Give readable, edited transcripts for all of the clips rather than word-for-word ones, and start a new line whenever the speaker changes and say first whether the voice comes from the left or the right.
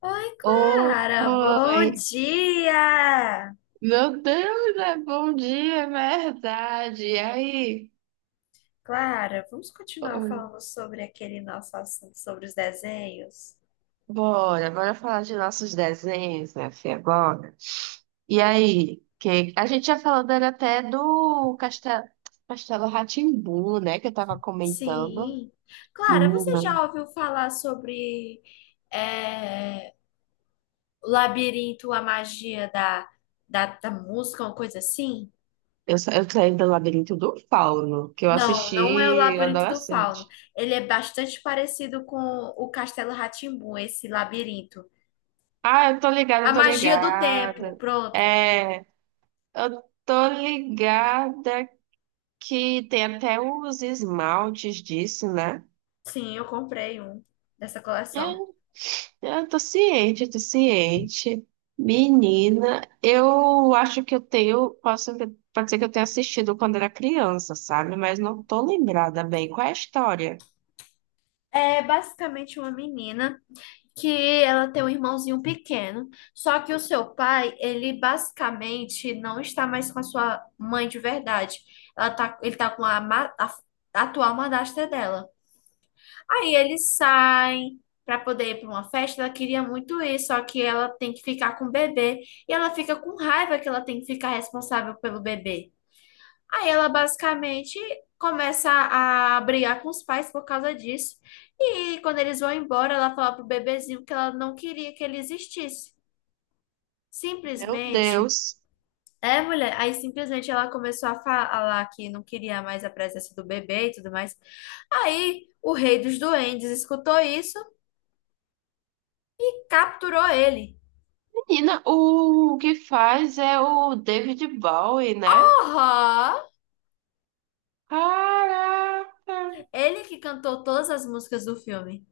left: Oi, Clara, bom
right: Oi,
left: dia!
right: meu Deus, é bom dia, é verdade. E aí?
left: Clara, vamos continuar
right: Oi,
left: falando sobre aquele nosso assunto sobre os desenhos?
right: bora, bora falar de nossos desenhos, minha filha, bora. E aí? Que a gente já falou dele até do Castelo, Castelo rá, né, que eu tava comentando.
left: Sim. Clara, você
right: Menina,
left: já ouviu falar sobre é, o labirinto, a magia da música, uma coisa assim?
right: eu saí do Labirinto do Fauno, que eu
left: Não, não é o
right: assisti
left: Labirinto do Fauno.
right: adolescente.
left: Ele é bastante parecido com o Castelo rá, esse labirinto.
right: Ah, eu tô ligada,
left: A
right: eu tô
left: magia do tempo,
right: ligada.
left: pronto.
right: É, eu tô ligada que tem até os esmaltes disso, né?
left: Sim, eu comprei um dessa coleção.
right: É, eu tô ciente, eu tô ciente. Menina, eu acho que pode ser que eu tenha assistido quando era criança, sabe? Mas não tô lembrada bem. Qual é a história?
left: É basicamente uma menina que ela tem um irmãozinho pequeno, só que o seu pai, ele basicamente não está mais com a sua mãe de verdade. Ela tá, ele tá com a atual madrasta dela. Aí eles saem para poder ir para uma festa, ela queria muito ir, só que ela tem que ficar com o bebê e ela fica com raiva que ela tem que ficar responsável pelo bebê. Aí ela basicamente começa a brigar com os pais por causa disso. E quando eles vão embora, ela fala pro bebezinho que ela não queria que ele existisse.
right: Meu
left: Simplesmente.
right: Deus.
left: É, mulher. Aí simplesmente ela começou a falar que não queria mais a presença do bebê e tudo mais. Aí o rei dos duendes escutou isso e capturou ele.
right: Menina, o que faz é o David Bowie, né?
left: Porra!
right: Caraca!
left: Ele que cantou todas as músicas do filme.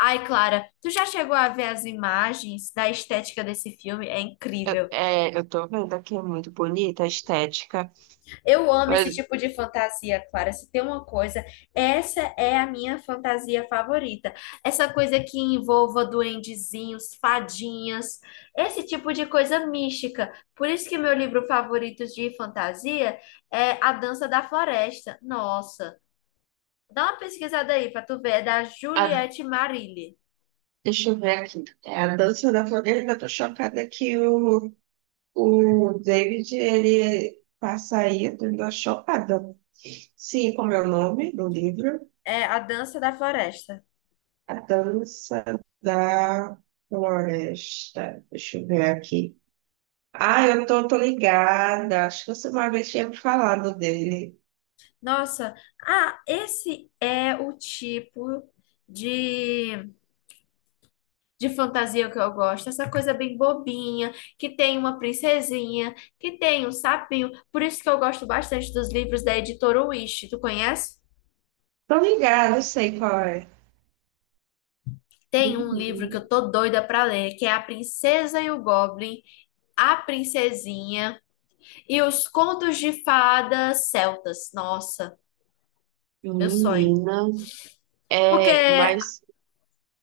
left: Ai, Clara, tu já chegou a ver as imagens da estética desse filme? É incrível.
right: É, eu tô vendo aqui, é muito bonita a estética.
left: Eu amo
right: Mas
left: esse tipo de fantasia, Clara. Se tem uma coisa, essa é a minha fantasia favorita. Essa coisa que envolva duendezinhos, fadinhas, esse tipo de coisa mística. Por isso que meu livro favorito de fantasia é A Dança da Floresta. Nossa, dá uma pesquisada aí para tu ver, é da
right: a
left: Juliette Marilli.
right: deixa eu ver aqui. É a Dança da Floresta. Eu tô chocada o David, ele passa aí. Eu tô chocada. Sim, como é o nome do livro?
left: É A Dança da Floresta.
right: A Dança da Floresta. Deixa eu ver aqui. Ah, tô ligada. Acho que você uma vez tinha me falado dele.
left: Nossa, ah, esse é o tipo de de fantasia que eu gosto, essa coisa bem bobinha, que tem uma princesinha, que tem um sapinho. Por isso que eu gosto bastante dos livros da editora Wish. Tu conhece?
right: Tô ligada, eu sei qual é.
left: Tem um livro que
right: Menina,
left: eu tô doida pra ler, que é A Princesa e o Goblin, A Princesinha e os Contos de Fadas Celtas. Nossa, meu sonho.
right: Menina, é,
left: Porque
right: mas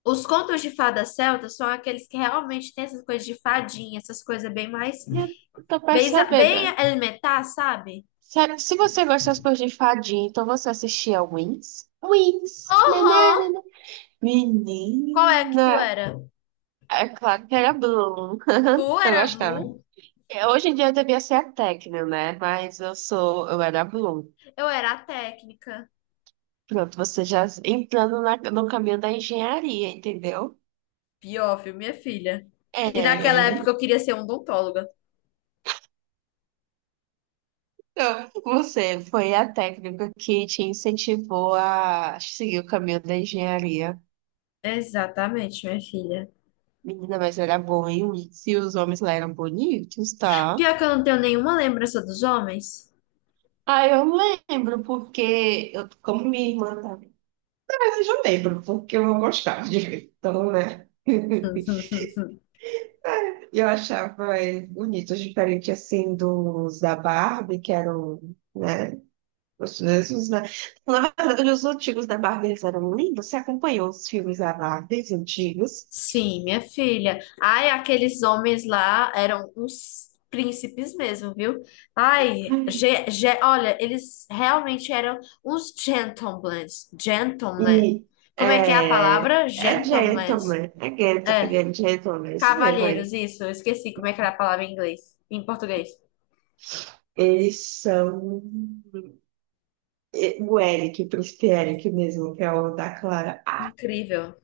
left: os contos de fadas celtas são aqueles que realmente têm essas coisas de fadinha, essas coisas bem mais.
right: eu tô
left: Bem,
right: percebendo.
left: bem elementar, sabe?
right: Sério, se você gosta das coisas de fadinha, então você assistia Wings? Wings!
left: Aham.
right: Nananana.
left: Qual é que tu
right: Menina!
left: era?
right: É claro que era Bloom.
left: Tu
right: Eu
left: era a
right: gostava.
left: Blue,
right: É, hoje em dia eu devia ser a Tecno, né? Eu era a Bloom.
left: eu era a técnica.
right: Pronto, você já entrando no caminho da engenharia, entendeu?
left: Pior, viu, minha filha. E naquela
right: É.
left: época eu queria ser odontóloga.
right: Então, você foi a técnica que te incentivou a seguir o caminho da engenharia.
left: Exatamente, minha filha.
right: Menina, mas era bom, hein? Se os homens lá eram bonitos, tá?
left: Pior que eu não tenho nenhuma lembrança dos homens.
right: Ah, eu lembro, porque eu, como minha irmã tá. Mas eu já lembro, porque eu não gostava de ver. Então, né? Eu achava bonito, diferente assim dos da Barbie, que eram, né? Os mesmos, né? Na verdade, os antigos da Barbie eles eram lindos. Você acompanhou os filmes da Barbie os antigos?
left: Sim, minha filha. Ai, aqueles homens lá eram uns príncipes mesmo, viu? Ai, olha, eles realmente eram uns gentlemen. Gentlemen.
right: E
left: Como é que é a
right: é,
left: palavra? Gentlemen.
right: é
left: É.
right: gentleman, é isso mesmo, é.
left: Cavalheiros, isso. Eu esqueci como é que era a palavra em inglês, em português.
right: Eles são o Eric, o príncipe Eric mesmo, que é o da Clara. Ah,
left: Incrível.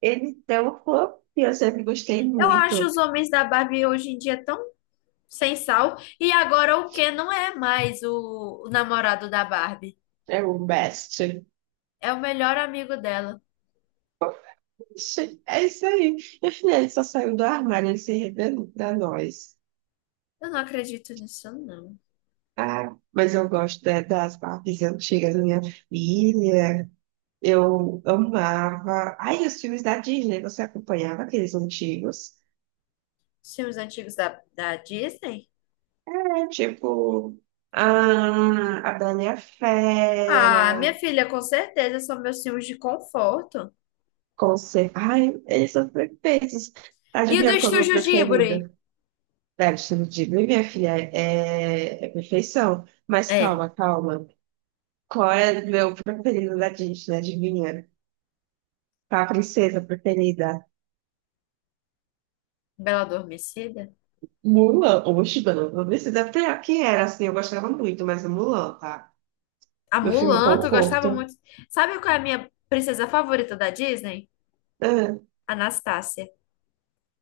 right: ele é um fã que eu sempre gostei
left: Eu acho
right: muito.
left: os homens da Barbie hoje em dia tão sem sal. E agora o Ken não é mais o namorado da Barbie.
right: É o best.
left: É o melhor amigo dela.
right: Ixi, é isso aí. Meu filho, ele só saiu do armário, ele se revelou pra nós.
left: Eu não acredito nisso, não.
right: Ah, mas eu gosto das partes antigas da minha filha, eu amava. Ai, os filmes da Disney, você acompanhava aqueles antigos?
left: Os filmes antigos da Disney?
right: É, tipo, ah, a Bela e a
left: Ah, minha
right: Fera,
left: filha, com certeza são meus filmes de conforto.
right: Ai, eles são perfeitos.
left: E o do
right: Adivinha qual é o meu
left: Estúdio Ghibli?
right: preferido? Velho, você não diz, minha filha, é perfeição. Mas
left: É,
right: calma, calma. Qual é o meu preferido da Disney? Adivinha? Qual a princesa preferida?
left: Bela Adormecida.
right: Mulan. Oxe, mano, não precisa ter quem era, assim, eu gostava muito, mas é Mulan, tá?
left: A
right: Meu filme
left: Mulan, tu gostava
right: conforto.
left: muito. Sabe qual é a minha princesa favorita da Disney?
right: Ah,
left: Anastácia.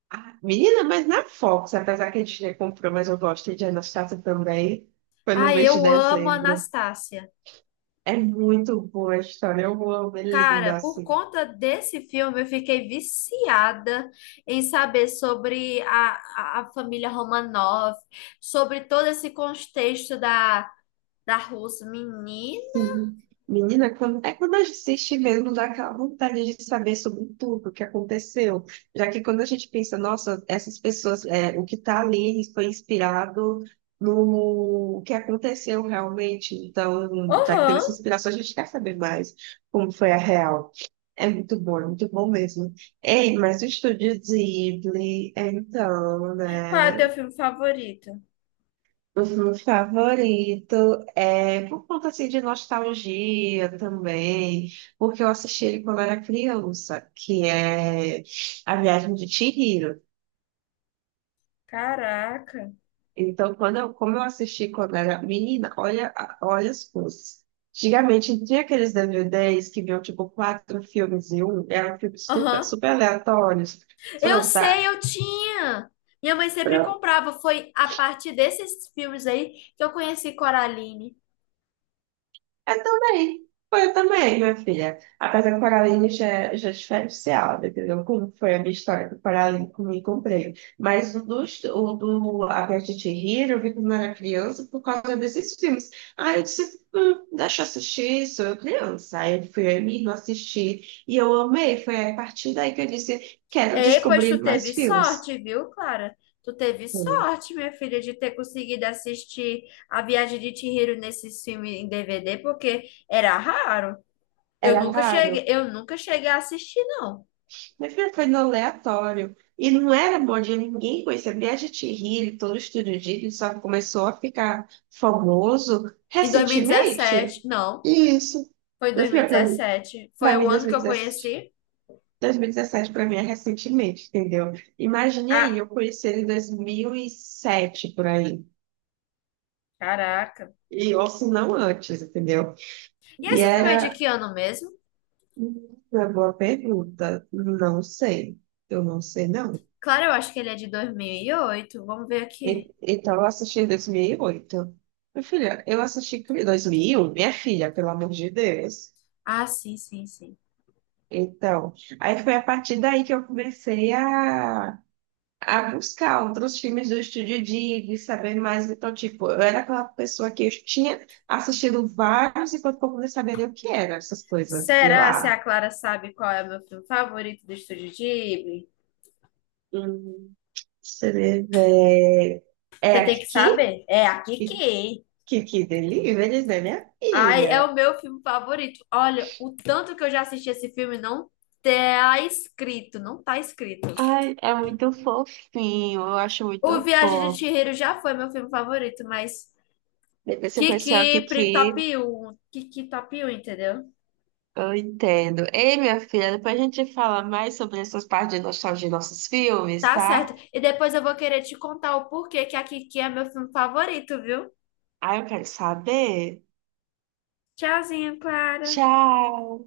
right: ah, menina, mas na Fox, apesar que a Disney comprou, mas eu gosto de Anastasia também. Foi no
left: Ah,
right: mês de
left: eu amo
right: dezembro.
left: Anastácia.
right: É muito boa a história. Eu amo, é
left: Cara,
right: linda
left: por
right: assim.
left: conta desse filme, eu fiquei viciada em saber sobre a família Romanov, sobre todo esse contexto da Rússia. Menino?
right: Sim. Menina, é quando a gente assiste mesmo, dá aquela vontade de saber sobre tudo o que aconteceu. Já que quando a gente pensa, nossa, essas pessoas, é, o que está ali foi inspirado no que aconteceu realmente. Então, já que teve
left: Aham.
right: essa inspiração, a gente quer saber mais como foi a real. É muito bom mesmo. Ei, mas o estúdio Ghibli, então,
left: Qual é o
right: né?
left: teu filme favorito?
right: Uhum, favorito é por conta assim, de nostalgia também, porque eu assisti ele quando era criança, que é A Viagem de Chihiro.
left: Caraca.
right: Então, como eu assisti quando era menina, olha, olha as coisas. Antigamente tinha aqueles DVDs que vinham tipo quatro filmes em um, eram filmes super,
left: Aham.
right: super aleatórios.
left: Eu
right: Pronto,
left: sei, eu tinha. Minha mãe sempre comprava. Foi a partir desses filmes aí que eu conheci Coraline.
right: eu também. Foi eu também, minha filha. Apesar que o Coraline já é diferenciado, entendeu? Como foi a minha história do paralímpico me e comprei. Mas o do A Viagem de Chihiro, eu vi quando eu era criança por causa desses filmes. Aí eu disse, deixa eu assistir, sou eu criança. Aí eu fui eu e minha irmã assistir. E eu amei. Foi a partir daí que eu disse, quero
left: Ei, pois
right: descobrir
left: tu
right: mais
left: teve
right: filmes.
left: sorte, viu, Clara? Tu teve
right: Hum.
left: sorte, minha filha, de ter conseguido assistir A Viagem de Chihiro nesse filme em DVD, porque era raro.
right: Era raro.
left: Eu nunca cheguei a assistir, não.
right: Minha filha foi no aleatório. E não era bom dia, ninguém conhecia. Viagem de Hillary, todo estúdio de Hillary, só começou a ficar famoso
left: Em
right: recentemente.
left: 2017, não,
right: Isso.
left: foi em
right: Minha filha,
left: 2017. Foi
right: pra
left: o
right: mim
left: ano que eu
right: 2017.
left: conheci.
right: 2017 para mim é recentemente, entendeu? Imagine aí,
left: Ah,
right: eu conheci ele em 2007 por aí.
left: caraca.
right: E ou se não antes, entendeu?
left: E
right: E
left: esse filme é de
right: era
left: que ano mesmo?
right: uma boa pergunta. Não sei. Eu não sei, não.
left: Claro, eu acho que ele é de 2008. Vamos ver aqui.
right: Então, eu assisti em 2008. Minha filha, eu assisti em 2001, minha filha, pelo amor de Deus.
left: Ah, sim, sim, sim.
right: Então, aí foi a partir daí que eu comecei a buscar outros filmes do Estúdio Ghibli, saber mais. Então, tipo, eu era aquela pessoa que eu tinha assistido vários enquanto eu não sabia o que eram essas coisas. E eu
left: Será se a
right: lá,
left: Clara sabe qual é o meu filme favorito do Estúdio Ghibli?
right: hum, você vê, é é
left: Você tem que
right: aqui?
left: saber. É a
right: Que,
left: Kiki.
right: que delírio, né, minha
left: Ai, é o
right: filha?
left: meu filme favorito. Olha, o tanto que eu já assisti esse filme não tá escrito, não tá escrito.
right: Ai, é muito fofinho, eu acho
left: O
right: muito
left: Viagem de
right: fofo.
left: Chihiro já foi meu filme favorito, mas
right: Depois que eu
left: Kiki
right: conhecer o
left: pri- top
right: Kiki,
left: um, Kiki top um, entendeu?
right: eu entendo. Ei, minha filha, depois a gente fala mais sobre essas partes de nostalgia de nossos filmes,
left: Tá
right: tá?
left: certo. E depois eu vou querer te contar o porquê que a Kiki é meu filme favorito, viu?
right: Ai, eu quero saber.
left: Tchauzinho, Clara.
right: Tchau!